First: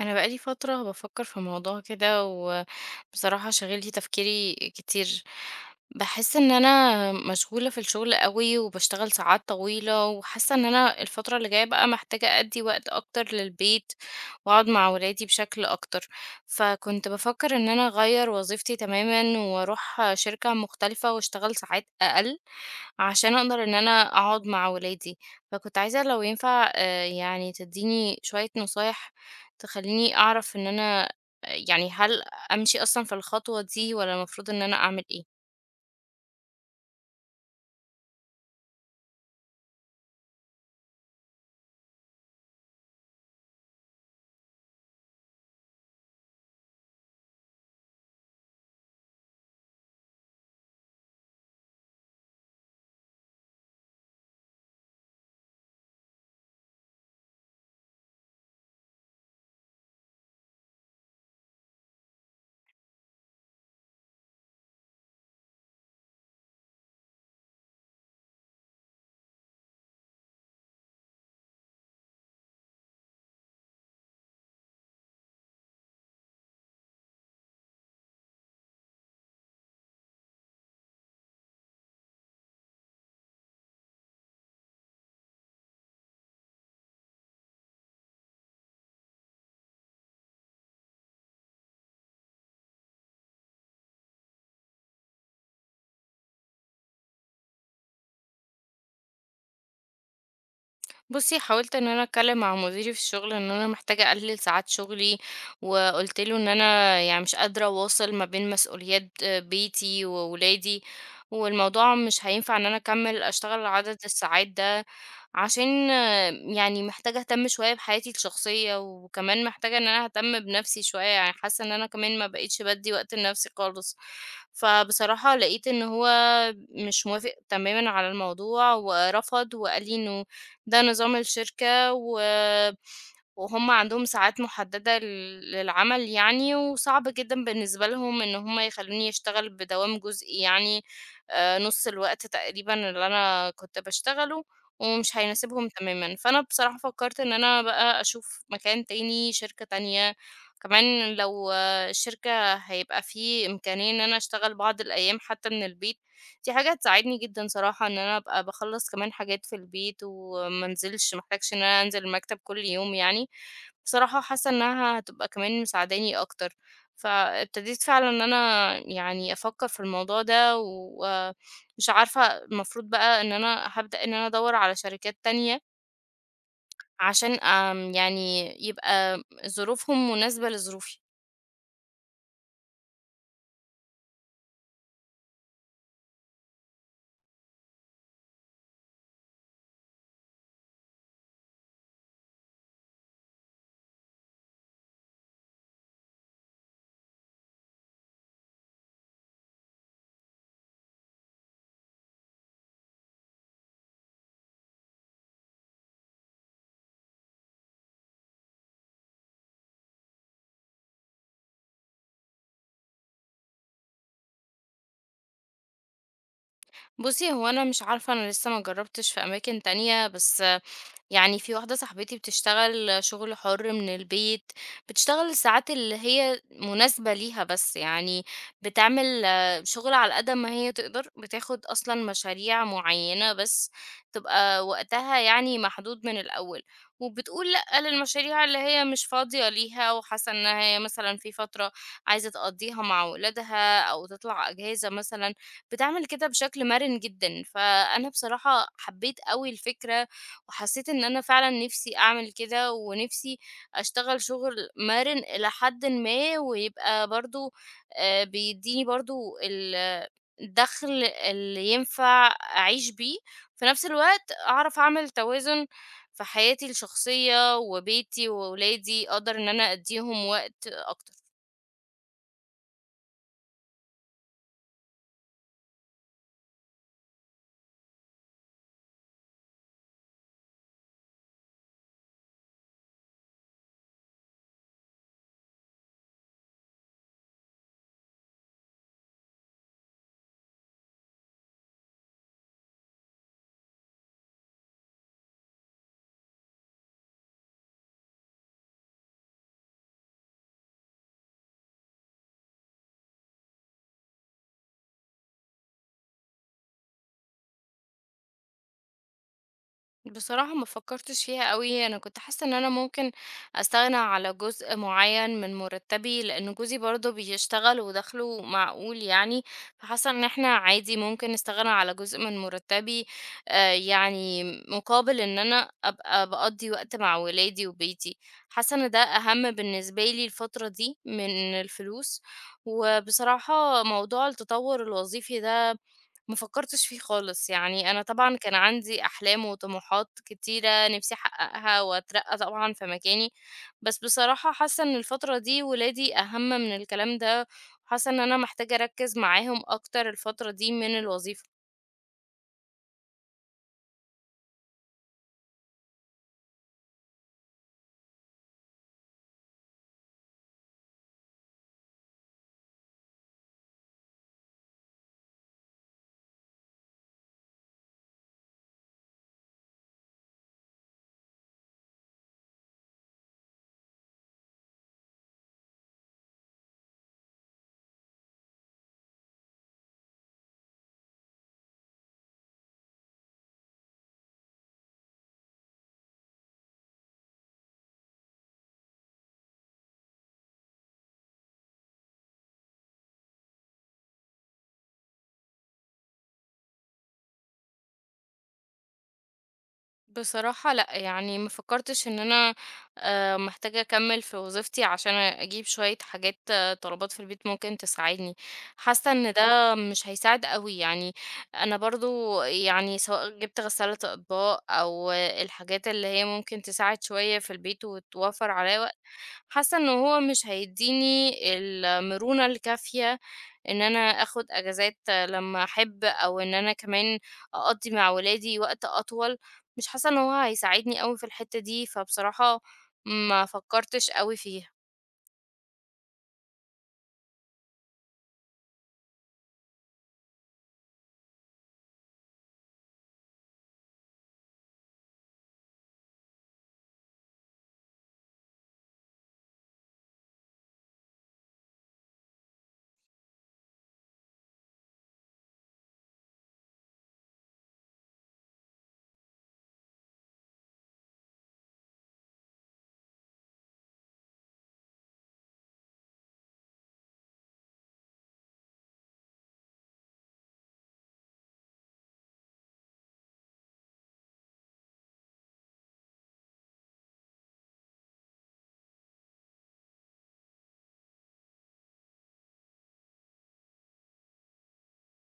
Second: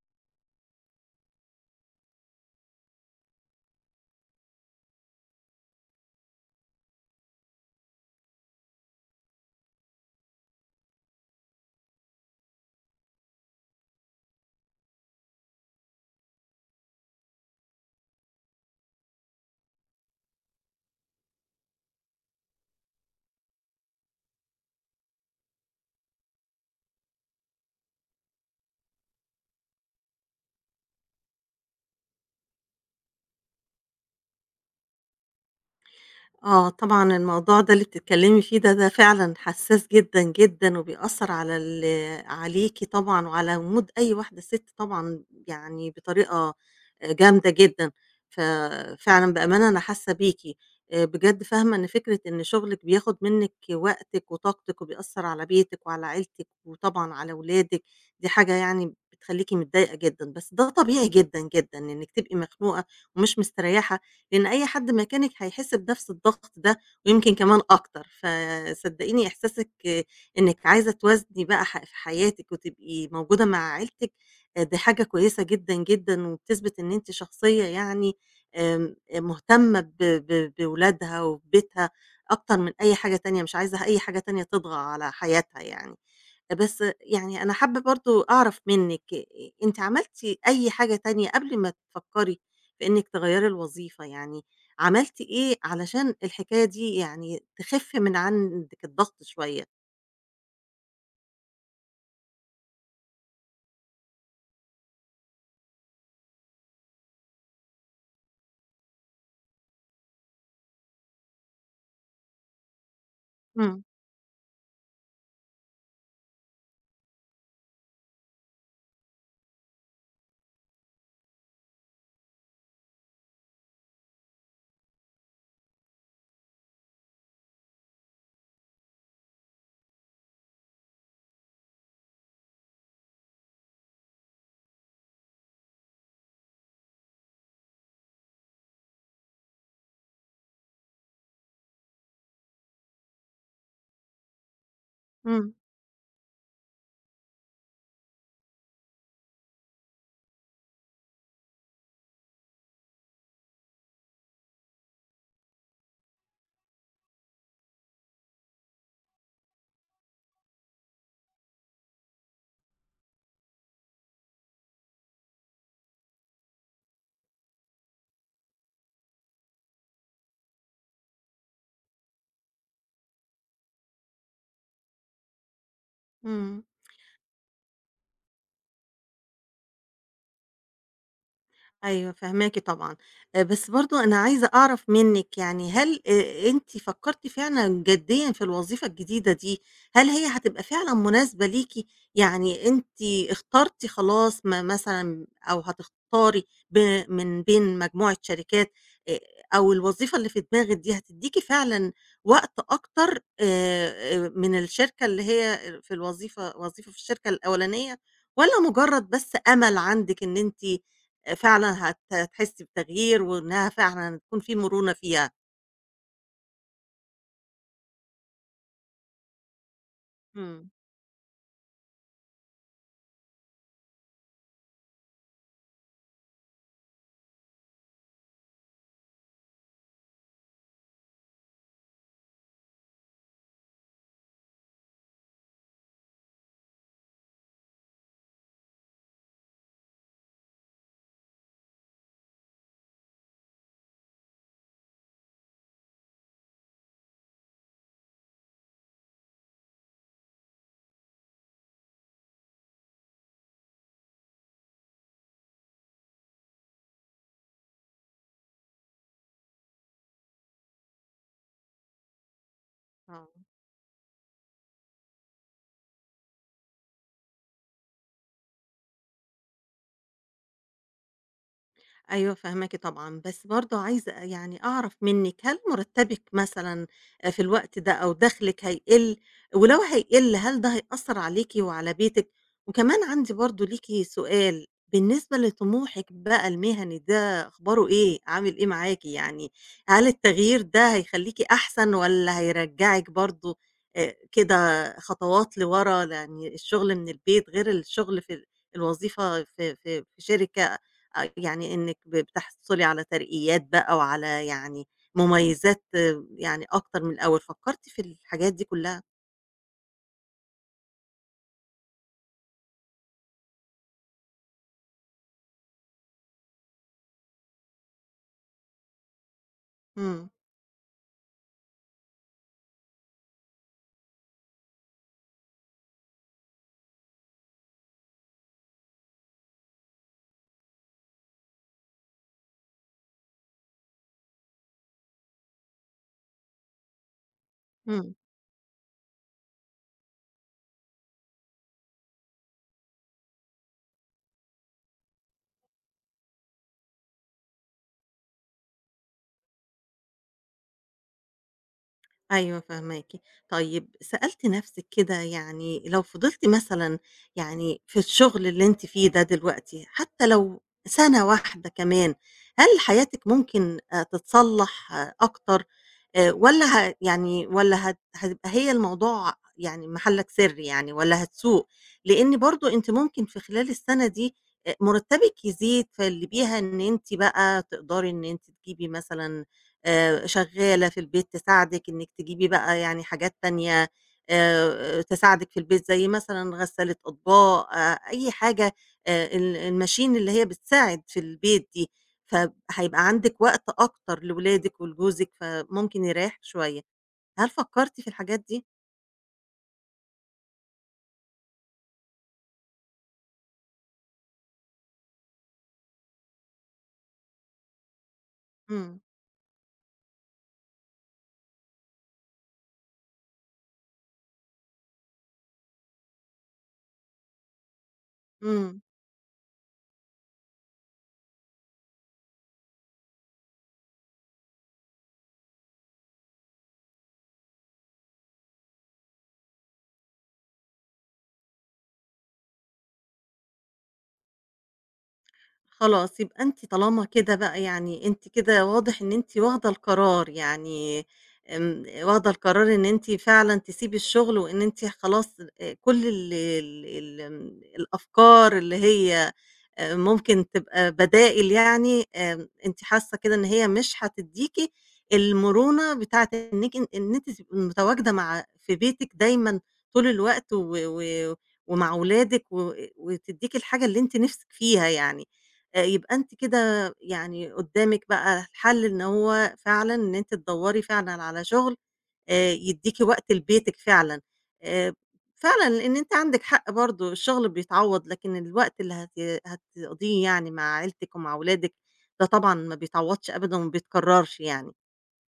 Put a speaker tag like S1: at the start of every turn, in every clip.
S1: انا بقالي فتره بفكر في موضوع كده، وبصراحه شاغلتي تفكيري كتير. بحس ان انا مشغوله في الشغل قوي وبشتغل ساعات طويله، وحاسه ان انا الفتره اللي جايه بقى محتاجه ادي وقت اكتر للبيت واقعد مع ولادي بشكل اكتر. فكنت بفكر ان انا اغير وظيفتي تماما واروح شركه مختلفه واشتغل ساعات اقل عشان اقدر ان انا اقعد مع ولادي. فكنت عايزه لو ينفع آه، يعني تديني شويه نصايح تخلّيني أعرف إن أنا يعني هل أمشي أصلًا في الخطوة دي والّا المفروض إن أنا أعمل إيه؟
S2: آه، طبعًا الموضوع ده اللي بتتكلمي فيه ده، ده فعلًا حساس جدًا، جدًا، وبيأثّر على عليكِ طبعًا وعلى mood أي واحدة ست طبعًا، يعني بطريقة جامدة جدًا، ففعلًا بأمانة أنا حاسة بيكِ، بجد فاهمة إن فكرة إن شغلِك بياخد منِّك وقتِك وطاقتِك وبيأثّر على بيتِك وعلى عيلتِك وطبعًا على ولادِك، دي حاجة يعني بتخلّيكِ متضايقة جدًا، بس ده طبيعي جدًا، جدًا إنِّك تبقي مخنوقة ومش مستريّحة لأن أي حد مكانِك هيحس بنفس الضغط ده، ويمكن كمان أكتر، فصدقيني إحساسِك آه، إنِّك عايزة توازني بقى في حياتِك وتبقي موجودة مع عيلتِك، دي حاجة كويسة جدًا، جدًا، وبتثبت إن أنتِ شخصية يعني مهتمة ب ب بولادها وببيتها أكتر من أي حاجة تانية، مش عايزة أي حاجة تانية تطغى على حياتها يعني. بس يعني أنا حابة برضه أعرف منِّك، أنتِ عملتِ أي حاجة تانية قبل ما تفكّري في إنِّك تغيّري الوظيفة، يعني عملتِ إيه علشان الحكاية دي يعني تخِف من عندِك الضغط شوية؟
S1: بُصّي، حاولت إن أنا أتكلّم مع مديري في الشغل إن أنا محتاجة أقلِّل ساعات شغلي، وقُلت له إن أنا يعني مش قادرة أواصل ما بين مسؤوليات بيتي وولادي، والموضوع مش هينفع إن أنا أكمّل أشتغل
S2: إمم،
S1: عدد الساعات ده، عشان يعني محتاجة أهتم شوية بحياتي الشخصية، وكمان محتاجة إن أنا أهتم بنَفْسي شوية، يعني حاسّة إن أنا كمان ما بقيتش بادّي وقت لنَفْسي خالص. فبصراحة لقيت إن هو مش موافق تمامًا على الموضوع ورفض وقال لي إنه ده نظام الشركة وهُم عندهم ساعات محددة للعمل يعني، وصعب جدًا بالنسبة لهم إن هُم يخلّوني أشتغل بدوام جزئي يعني، نُص الوقت تقريبًا اللي أنا كنت باشتغله، ومش
S2: إمم،
S1: هيناسبهم تمامًا. فأنا بصراحة فكّرت إن أنا بقى أشوف مكان تاني، شركة تانية، كمان لو آه، الشركة هيبقى في إمكانية إن أنا أشتغل بعض الأيام حتى من البيت. دي حاجة هتساعدني جدًا صراحة إن أنا أبقى باخلّص كمان حاجات في البيت وما انزلش، ما احتاجش إن أنا أنزل المكتب كل يوم يعني. بصراحة حاسة إنها هتبقى كمان مساعداني أكتر، فابتديت فعلًا إن أنا يعني أفكّر في الموضوع ده ومش عارفة المفروض بقى إن أنا هابدأ إن أنا أدوّر على شركات تانية
S2: إمم.
S1: عشان يعني يبقى ظروفهم مناسبة لظروفي.
S2: أيوه فاهماكِ طبعًا، بس برضه أنا عايزة أعرف منِّك، يعني هل أنتِ فكّرتِ فعلًا جديًا في الوظيفة الجديدة دي، هل هي هتبقى فعلًا مناسبة ليكِ؟ يعني أنتِ اخترتِ خلاص ما مثلًا أو هتختاري ب من بين مجموعة شركات، آآ أو الوظيفة اللي في دماغِك دي هتدّيكِ فعلًا وقت أكتر من الشركة اللي هي في الوظيفة وظيفة في الشركة الأولانية، والّا مجرد بس أمل عندِك إن أنتِ فعلًا هتحسّي بتغيير وإنها فعلًا تكون في مرونة فيها.
S1: بُصّي، هو أنا مش عارفة، أنا لسه ما جرّبتش في أماكن تانية، بس
S2: إمم،
S1: يعني في واحدة صاحبتي بتشتغل شغل حر من البيت، بتشتغل الساعات اللي هي مناسبة ليها، بس يعني بتعمل آه، شغل على قد ما هي تقدر، بتاخد أصلا مشاريع معينة بس، تبقى وقتها يعني محدود من الأول، وبتقول لأ للمشاريع اللي هي مش فاضية ليها، وحاسة إنها هي مثلا في فترة عايزة تقضيها مع ولادها أو تطلع أجازة مثلا، بتعمل كده بشكل مرن جدا. فأنا بصراحة حبيت قوي الفكرة وحسيت إن أنا فعلًا نِفْسي أعمل كده، ونِفْسي أشتغل شُغل مَرِن إلى حدٍ ما، ويبقى برضه بيدّيني برضه ال الدخل اللي ينفع أعيش بيه،
S2: آه.
S1: في نَفْس الوقت أعرف أعمل توازن في حياتي الشخصية وبيتي وولادي، أقدر إن أنا أدّيهم وقت أكتر.
S2: أيوه فاهماكِ طبعًا، بس برضه عايزة يعني أعرف منِّك، هل مرتبِك مثلًا في الوقت ده أو دخلِك هيقل؟ ولو هيقل هل ده هيأثر عليكِ وعلى بيتِك؟ وكمان عندي برضه ليكِ سؤال، بالنسبة لطموحِك بقى المهني ده أخباره إيه؟ عامل إيه معاكِ يعني؟ هل التغيير ده هيخليكِ أحسن والّا هيرجّعِك برضه كده خطوات لورا؟ يعني الشغل من البيت غير الشغل في الوظيفة في شركة، آه، يعني إنِّك بتحصلي على ترقيات بقى وعلى يعني مميزات، آه، يعني أكتر من الأول، فكّرتِ في الحاجات دي كلّها؟
S1: بصراحة ما فكرتش فيها قوي، انا كنت حاسة ان انا ممكن استغنى على جزء معين من مرتبي، لان جوزي برضه بيشتغل ودخله معقول يعني، فحاسة ان
S2: إمم،
S1: احنا عادي ممكن نستغنى على جزء من مرتبي، آه، يعني مقابل ان انا ابقى بقضي وقت مع ولادي وبيتي. حاسة ان ده اهم بالنسبة لي الفترة دي من الفلوس. وبصراحة موضوع التطور الوظيفي ده ما فكرتش فيه خالص، يعني أنا
S2: إمم.
S1: طبعًا كان عندي أحلام وطموحات كتيرة نِفْسي أحققها وأترقّى طبعًا في مكاني، بس بصراحة حاسة إن الفترة دي ولادي أهَم من الكلام ده، وحاسة إن أنا محتاجة أركّز معاهم أكتر الفترة دي من الوظيفة.
S2: أيوه فاهماكِ. طيب سألتِ نَفْسِك كده، يعني لو فضلتِ مثلًا يعني في الشغل اللي أنتِ فيه ده دلوقتي، حتى لو سَنة واحدة كمان، هل حياتِك ممكن تتصلّح آه، أكتر والّا يعني والّا هتبقى هي الموضوع يعني محلّك سر يعني، والّا هتسوء؟ لإن برضه أنتِ ممكن في خلال السَنة دي مُرتّبِك يزيد، فاللي بيها إن أنتِ بقى تقدري إن أنتِ تجيبي مثلًا شغالة في البيت تساعدِك إنِّك تجيبي بقى يعني حاجات تانية تساعدِك في البيت زي مثلًا غسالة أطباق، أي حاجة ال الماشين اللي هي بتساعد في البيت دي، فهيبقى عندِك وقت أكتر لولادِك ولجوزِك، فممكن يريحِك شوية. هل فكرتِ في الحاجات دي؟
S1: بصراحة لأ، يعني ما فكّرتش إن أنا محتاجة أكمّل في وظيفتي عشان أجيب شوية حاجات آه، طلبات في البيت ممكن تساعدني،
S2: إمم،
S1: حاسة إن ده مش هيساعد أوي، يعني أنا برضه يعني سواء جِبت غسالة أطباق أو الحاجات اللي هي ممكن تساعد شوية في البيت وتوفّر عليّا
S2: إمم.
S1: وقت، حاسة إن هو مش هيدّيني المرونة الكافية إن أنا آخد أجازات لمّا أحب، أو إن أنا كمان أقضّي مع ولادي وقت أطول، مش حاسة إن هو هيساعدني أوي في الحتّة دي، فبصراحة ما فكّرتش أوي فيها.
S2: خلاص، يبقى أنتِ طالما كده بقى، يعني أنتِ كده واضح إن أنتِ واخدة القرار، يعني آمم، واخدة القرار إن أنتِ فعلًا تسيبي الشغل وإن أنتِ خلاص، كل ال ال ال آمم، الأفكار اللي هي ممكن تبقى بدائل، يعني آمم، أنتِ حاسة كده إن هي مش هتدّيكِ المرونة بتاعة إنِّك إن أنتِ تبقي متواجدة في بيتِك دايمًا طول الوقت و و ومع ولادِك وتدّيكِ الحاجة اللي أنتِ نِفْسِك فيها يعني. يبقى أنتِ كده يعني قدّامِك بقى الحل إن هو فعلًا إن أنتِ تدوّري فعلًا على شغل يدّيكِ وقت لبيتِك فعلًا. آآ فعلًا، لإن أنتِ عندِك حق برضه، الشغل بيتعوّض، لكن الوقت اللي هتقضيه يعني مع عيلتِك ومع ولادِك ده طبعًا ما بيتعوّضش أبدًا وما بيتكرّرش يعني.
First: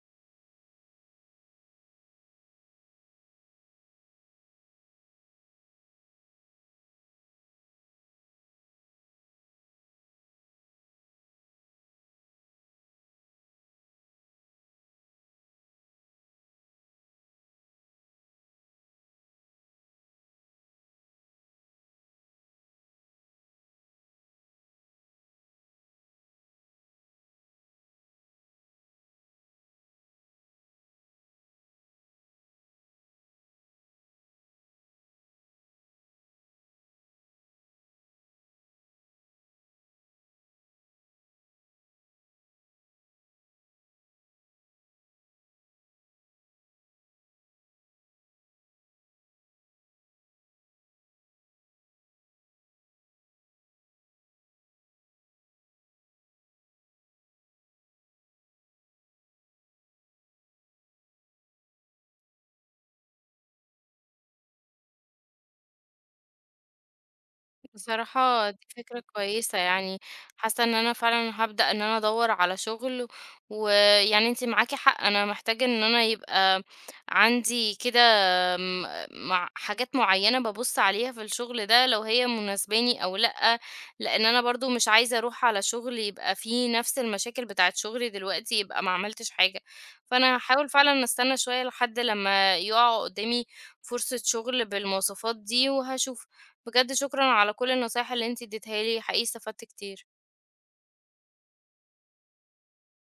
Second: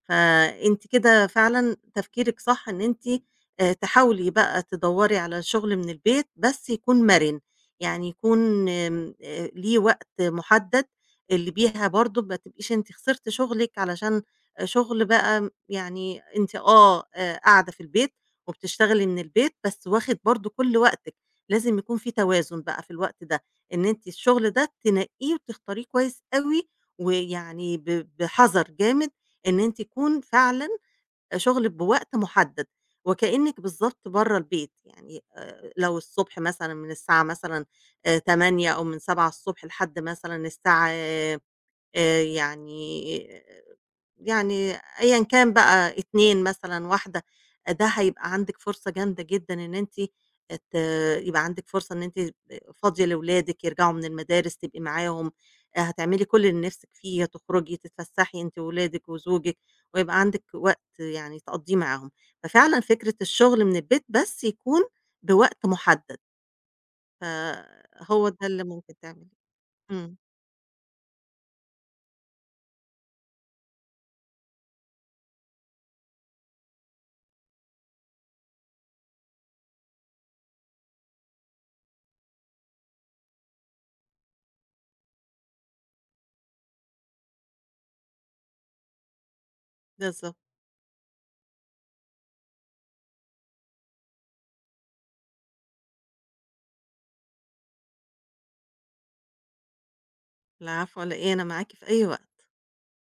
S2: فأنتِ كده فعلًا تفكيرِك صح إن أنتِ تحاولي بقى تدوّري على شغل من البيت بس يكون مَرِن، يعني يكون آمم ليه وقت مُحدد، اللي بيها برضه ما تبقيش أنتِ خسرتِ شغلِك علشان آه، شغل بقى يعني أنتِ قاعدة في البيت وبتشتغلي من البيت، بس واخد برضه كل وقتِك، لازم يكون في توازن بقى في الوقت ده، إن أنتِ الشغل ده تنقّيه وتختاريه كويس أوي، ويعني بحذر جامد، إن أنتِ يكون فعلًا شغلِك بوقت محدد، وكإنِّك بالضبط برّه البيت، يعني لو الصبح مثلًا من الساعة مثلًا 08:00 أو من 07:00 لحد مثلًا الساعة آآ يعني يعني أيًا كان بقى 2 مثلًا، واحدة، ده هيبقى عندِك فرصة جامدة جدًا إن أنتِ ت يبقى عندِك فرصة إن أنتِ فاضية لأولادِك يرجعوا من المدارس تبقي معاهم، آه، هتعملي كل اللي نِفْسِك فيه، هتخرجي تتفسحي أنتِ وولادِك وزوجِك، ويبقى عندِك وقت يعني تقضّيه معاهم. ففعلًا فكرة الشغل من البيت بس يكون بوقت محدد، فهو ده
S1: بصراحة دي
S2: اللي ممكن
S1: فكرة
S2: تعمليه.
S1: كويسة يعني،
S2: إمم،
S1: حاسة إن أنا فعلًا هابدأ إن أنا أدوّر على شغل، ويعني أنتِ معاكِ حق، أنا محتاجة إن أنا يبقى عندي كده مع حاجات معينة بابُص عليها في الشغل ده لو هي مناسباني أو لأ، لإن أنا برضه مش عايزة أروح على شغل يبقى فيه نفس المشاكل بتاعة شغلي دلوقتي، يبقى ما عملتش حاجة. فأنا
S2: بالضبط.
S1: هاحاول فعلًا أستنى شوية لحد لمّا يُقع قدّامي فرصة شغل بالمواصفات دي وهاشوف. بجد شكرًا على كل النصايح اللي أنتِ اديتيها لي، حقيقي استفدت كتير.
S2: العفو على إيه، أنا معاكِ في أي وقت.